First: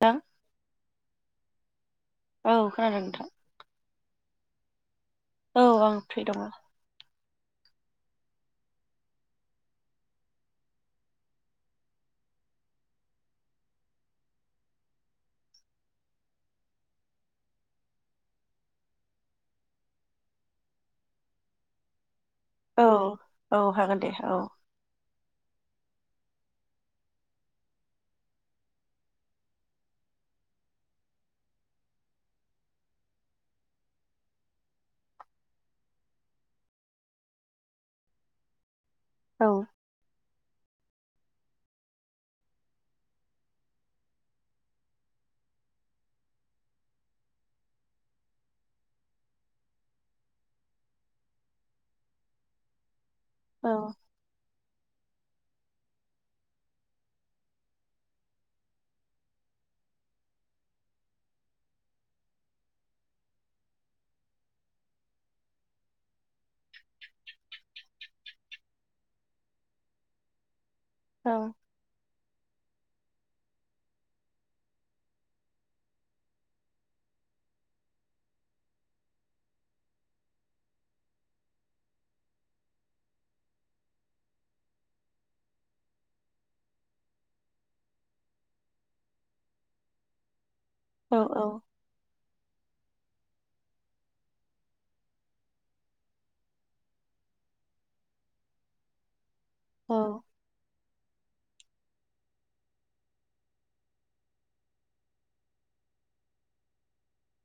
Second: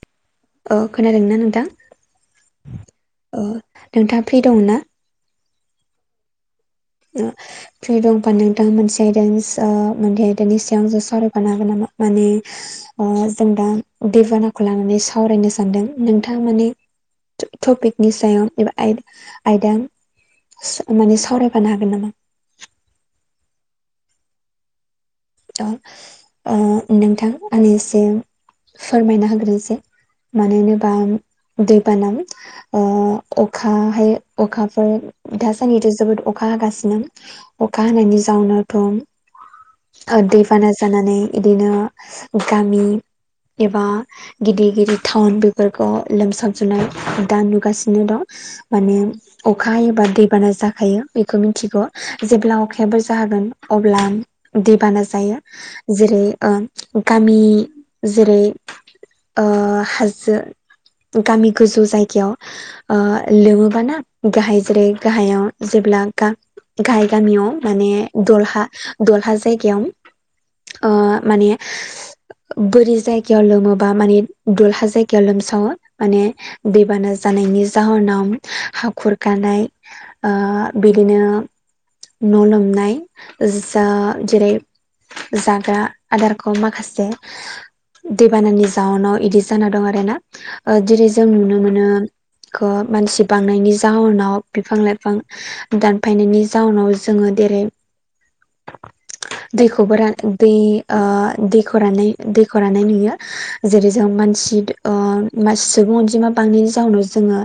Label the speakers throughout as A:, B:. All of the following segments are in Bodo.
A: दा
B: औ खोनादों ना नोंथां
A: औ खोनादों नोंथां
B: ओ नोंथाङा फ्रि दं ना
A: औ आं फ्रि दङ
B: ओम फ्रि दंबा नोंथां मोनसे आयदानिस ओ मोने आयदनि सायाव जों सावरायफानो हागोन नामा माने ओ जों दा दबानाखौ लानानै सावरायनो सानदों नोंथाङा माने टपिकनि सायाव एबा आयदा माने सावराय फानोनो हागोन नामा
A: औ औ हागोन दे औ
B: ओ नोंथां आंनो एसे फोरमायना होग्रोसै मानो होनोबा दैबाना ओ अखा हाय अखाफोर दासान्दिथ' जोबोद अखा हागासिनो अखा हानायनि जाउनावथ'
A: औ
B: दैबाना जानानै इदिनो गामि एबा गिदिर गिदिर टाउन बेफोरखौ लोमसाबजुनाय दा नुगासिनो दं माने अखा एबा दैबाना जाखायो बेखौ मिथिगौ जेब्ला अखा आखायाबो जाहागोन
A: औ
B: अब्ला दैबाना जायो जेरै ओ गामि जेरै ओ हाजो गामि गोजौ जायगायाव ओ लोमोबाना गाहाय जेरै गाहायाव जेब्ला गा गाहाय गामियाव माने दलहा दलहा जायगायाव माने
A: [unintelligible]
B: बोरि जायगायाव लोमोबा माने दलहा जायगायाव लोमसावो माने दैबाना जानायनि जाहोनाव हाखर गानाय बिदिनो न' लोमनाय जेरै जाग्रा आदारखौ माखासे दैबानानि जाउनाव बिदि जाना दं आरो ना जेरै
A: औ
B: जों नुनो मोनो खौ मानसि बांनायनि जााहोनाव बिफां लाइफां दानफायनायनि जाउनाव जोङो देरै
A: औ
B: दैखौबो रान दै दैख रानाय दैखरानाय नुयो जेरै जों मानसि सुबुं अनजिमा गोबांनि जाहोनाव जोङो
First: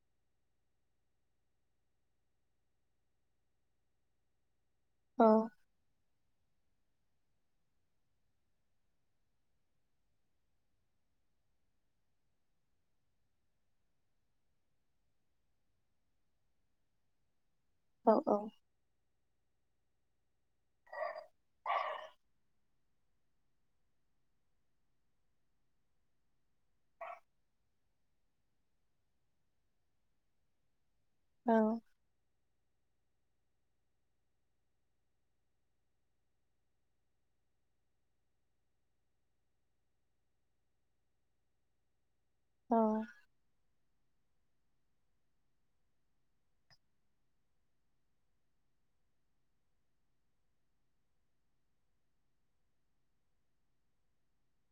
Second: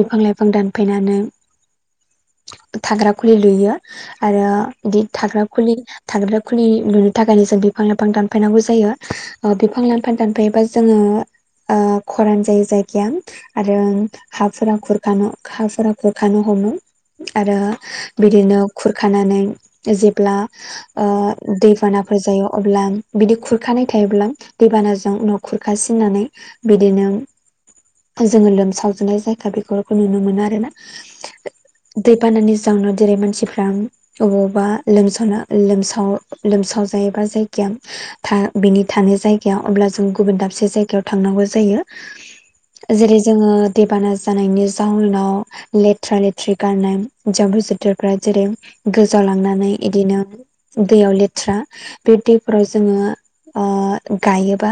B: बिफां लाइफां दानफैनानै थाग्रा खुलि लुयो आरो बिदि
A: औ
B: थाग्रा खुलि थादोब्ला खुलि नुनो थाखायनो जों बिफां लाइफां दानफायनांगौ जायो बिफां लानफां दानफायोबा जोङो खरान जायो जायगाया आरो हाफोरा खुरखानो हाफोरा खुरखानो हमो आरो
A: औ
B: बिदिनो खुरखानानै जेब्ला दैबानाफोर जायो अब्ला बिदि खुरखानाय थायोब्ला दैबानाजों न' खुरखासिनानै बिदिनो जोङो लोमसावजनाय जायगा बेफोरखौ नुनो मोनो आरो ना
A: औ
B: दै बानानि जाहोनाव जेरै मानसिफ्रा अबावबा लोमसावना [unintelligible] लोमसाव जायोबा जायगाया बिनि थानाय जायगाया अब्ला जों गुबुन दाबसे जायगायाव थांनांगौ जायो जेरै जोङो दैबाना जानायनि जाउनाव लेथ्रा लेथ्रि गारनाय जाम्बु जोथोरफ्रा जेरै गोजाव लांनानै इदिनो दैयाव लेथ्रा बे दैफोराव जोङो गायोबा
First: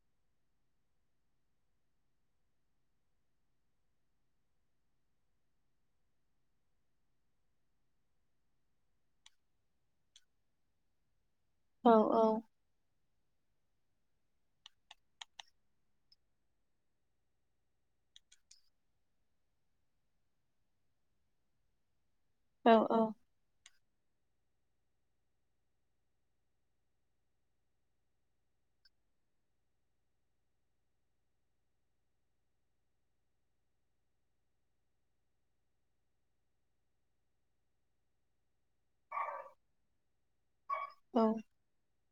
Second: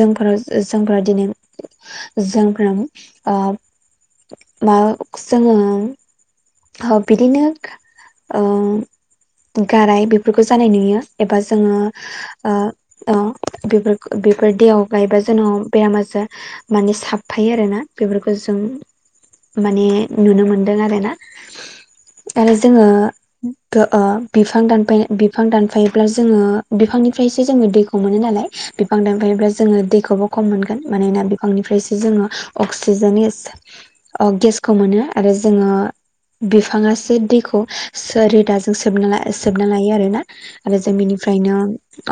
B: जोंफोर जोंफोरा दिनै [unintelligible] बिदिनो गाराय बेफोरखौ जानाय नुयो एबा जोङो औ बे बेफोर दैयाव गायबा जेन' बेराम आजार माने साबफायो आरोना बेफोरखौ जों माने नुनो मोनदों आरो ना आरो जोङो बिफां दानफायनाय बिफां दानफायोब्ला जोङो बिफांनिफ्रायसो जोङो दैखौ मोनो नालाय बिफां दानफायोब्ला जोङो दैखौबो खम मोनगोन मानोना बिफांनिफ्रायसो जोङो अक्सिजेननि गेसखौ मोनो आरो जोङो बिफाङासो दैखौ रोदाजों स सोबना लााय [unintelligible] आरोना आरो जों बेनिफ्रायनो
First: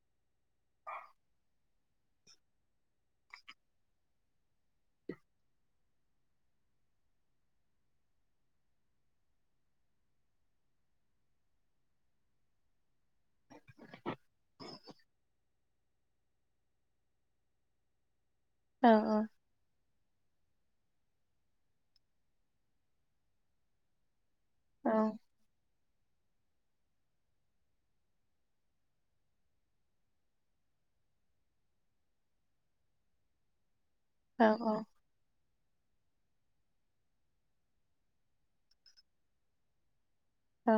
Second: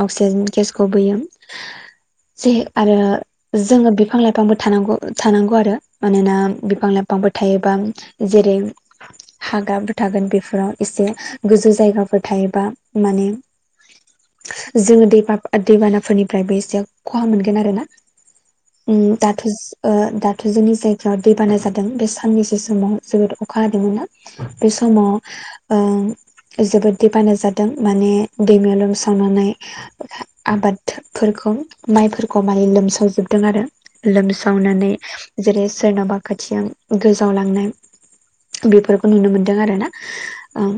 B: अक्सिजेन गेसखौ बोयो जे आरो जोङो बिफां लाइफांबो थानांगौ थानांगौ आरो मानोना बिफां लाइफांबो थायोबा जेरै हाग्राफोर थागोन बेफोराव एसे गोजौ जायगाफोर थायो बा माने जोङो दैबा दैबानाफोरनिफ्रायबो एसे खहा मोनगोन आरो ना उम दाथ' दाथ' जोंनि जायगायाव दैबाना जादों बे साननैसो समाव जोबोद अखा हादोंमोनना बे समाव जोबोद दैबाना जादों माने दैमायाव लोम सावनानै आबादफोरखौ माइफोरखौ माने लोमसावजोबदों आरो
A: औ
B: लोमसावनानै जेरै सोरनाबा खोथिया गोजावलांनाय बेफोरखौ नुनो मोनदों आरो ना ओम
A: औ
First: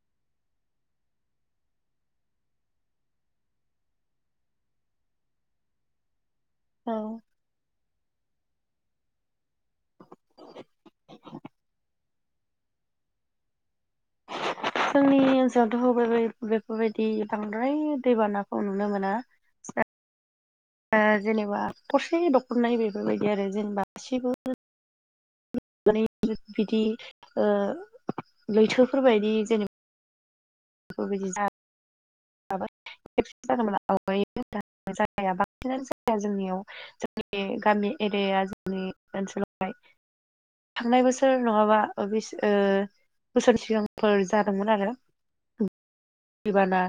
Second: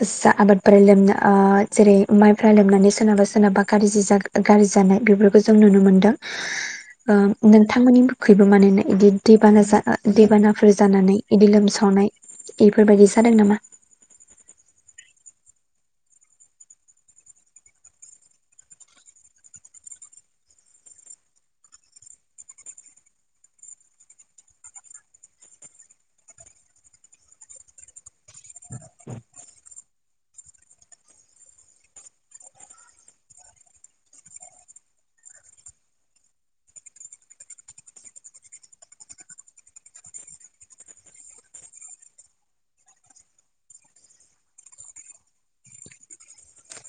B: [unintelligible] आबादफोरा लोमना आ जेरै माइफ्रा लोमनानै सोरनाबा सोरनाबा गाज्रि जागो गाज्रि जानाय बेफोरखौ जों नुनो मोनदों
A: [inaudible]
B: ओ नोंथांमोननि खैबो मानोना इदि दैबाना जा दैबानाफोर जानानै इदि लोमसावनाय बेफोरबायदि जादों नामा?
A: [inaudible] जोंनि ओनसोलावथ' बे बेफोरबायदि बांद्राय दैबानाखौ नुनो मोना ओ जेनेबा थरसे दख'ननाय बेफोरबायदि आरो जेनेबा गासिबो बिदि ओ लैथोफोरबायदि जेने बेफोरबायदि जा [unintelligible] जोंनियाव [unintelligible] जोंनि गामि एरियाया जोंनि ओनसोलावहाय थांनाय बोसोर नङाबा ओ बिस ओ बोसोर सिगांफोर जादोंमोन आरो दैबाना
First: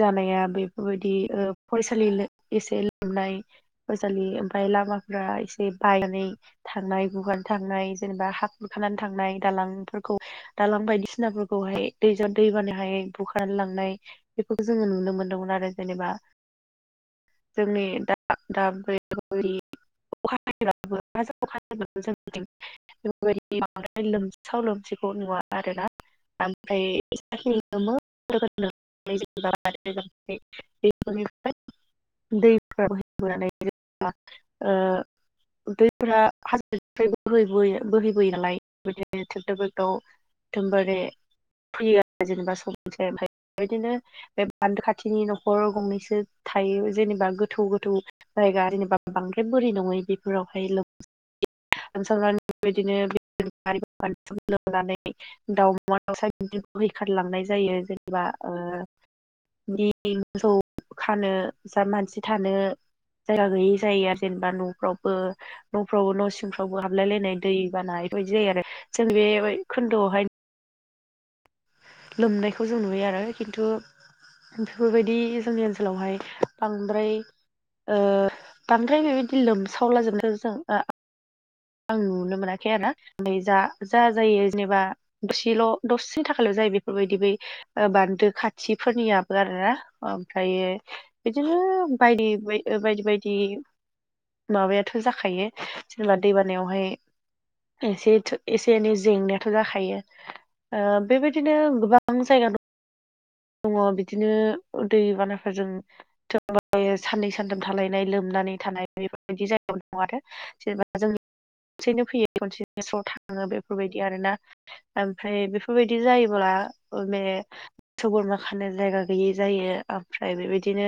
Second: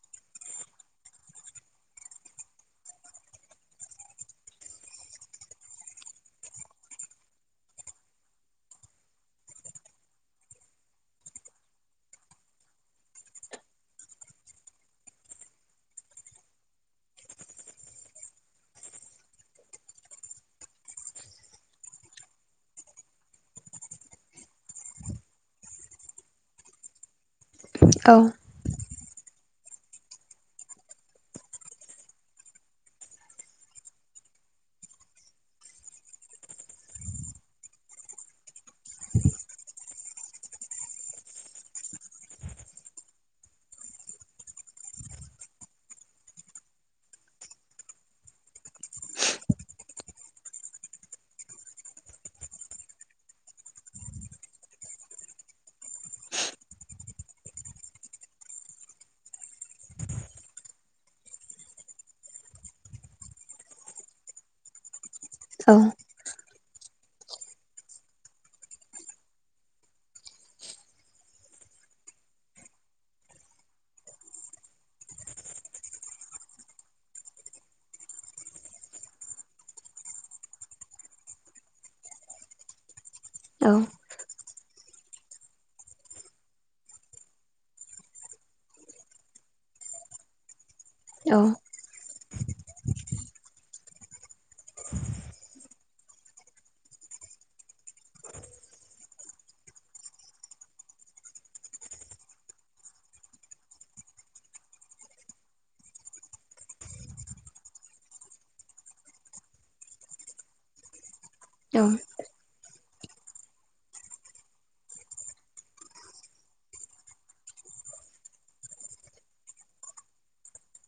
A: जानाया बेफोरबायदि ओ फरायसालि एसे लोमनाय बजालि ओमफ्राय लामाफोरा एसे बायनाय थांनाय गुगाना थांनाय जेनेबा हा खुरखानानै थांनाय दालांफोरखौ दालां बायदिसिनाफोरखौहाय दैजों दैबानायाहाय बुखार लांनाय बेफोरखौ जोङो नुनो मोनदोंमोन आरो जेनेबा जोंनि दा [unintelligible] अखा हायोबा थ' जोंथिं [inaudible] बेफोरबायदि बांद्राय लोमसाव लोमसिखौ नुवा आरो ना बे
B: औ
A: [inaudible] दैफोर हाबबानै जेब्ला ओ दैफोरा हाजोफ्राय बोहै बोहैबोयो नालाय बिदिनो ट्रेक्टर बेेक्टाव एकदमबारे फैयो आरो जेनेबा सम मोनसे ओमफ्राय बेबायदिनो बे बान्दो खाथिनि न'खर गंनैसो थायो जेनेबा गोथौ गोथौ जायगा जेनेबा बांद्राय बोरै नङै बेफोरावहाय लोम सनानै बेबायदिनो लोंनानै [inaudible] दाउ अमा दाउसा बिदि बोहैखारलांनाय जायो जेनेबा ओ बि मोसौ खानो जा मानसि थानो जायगा गैयि जायो आरो जेनेबा न'फ्रावबो
B: औ
A: न'फ्रावबो न' सिंफ्रावबो हाबलाय लायनाय दै बाना एफोरबायदि जायो आरो जों बे खोन्दोआवहाय लोमनायखौ जों नुयो आरो खिन्थु बिफोरबायदि जोंनि ओनसोलावहाय बांद्राय ओ बांद्राय बेबायदि लोमसावलाजोबनाय जों आ आं नुनो मोनाखै आरो ना ओमफ्राय जा
B: औ
A: जा जायो जेनेबा दसेल' दसे था ल' जायो बेफोरबायदि बै बान्दो खाथिफोरनियाबो आरो ना ओमफ्रायो
B: औ
A: बिदिनो बायदि बाय ओ बायदि बायदि माबायाथ' जाखायो जेनेबा दैबानायावहाय एसे थ' एसे एनै जेंनायाथ' जाखायो ओ बेबाय दिनो गोबां जायगा दं दङ' बिदिनो दै बानाफोरजों [unintelligible] साननै सानथाम थालायनाय लोमनानै थानाय बेफोरबायदि जायगायाव दङ आरो जेनेबा जों
B: औ
A: खनसेनो फैयो खनसेनिसाव थाङो बेफोरबायदि आरोना ओमफ्राय बेफोरबायदि जायोब्ला माने सौ बोरमा खानो जायगा गैयि जायो ओमफ्राय बेबायदिनो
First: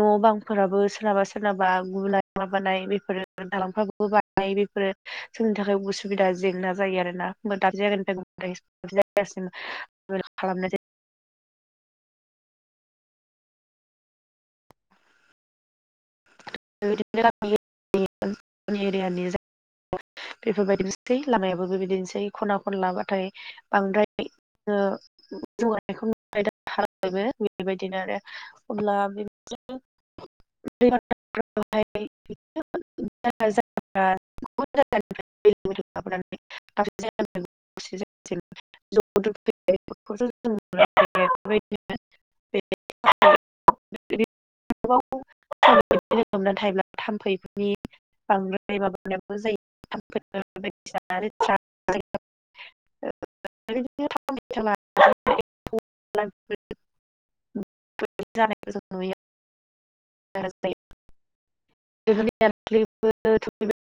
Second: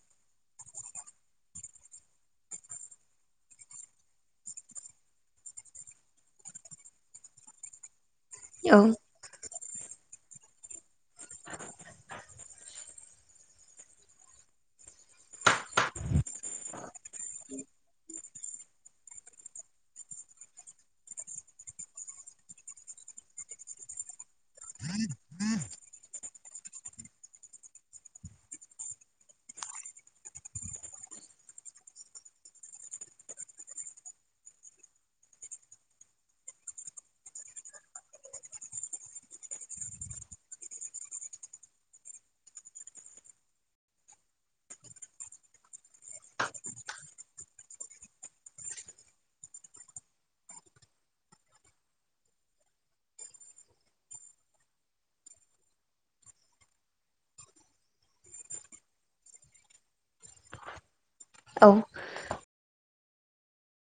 A: न' बां फोराबो सोरनाबा सोरनाबा गुनाय माबानाय बेफोर दालांफ्राबो बाय बेफोरो जोंनि थाखाय उसुबिदा जेंना जायो आरोना होमबा [unintelligible] जायगासिम खालामनाय जायो। [unintelligible] बेफोरबायदिनोसै लामायाबो बेबायदिनोसै खना खनलाबाथाय बांद्राय ओ जौगानायखौबायबो बेबायदिनो आरो अब्ला बेदिनो [unintelligible] [unintelligible] [unintelligible] [unintelligible] [unintelligible] [unintelligible] जानायखौ जों [unintelligible] [unintelligible]
B: औ।
A: [unintelligible]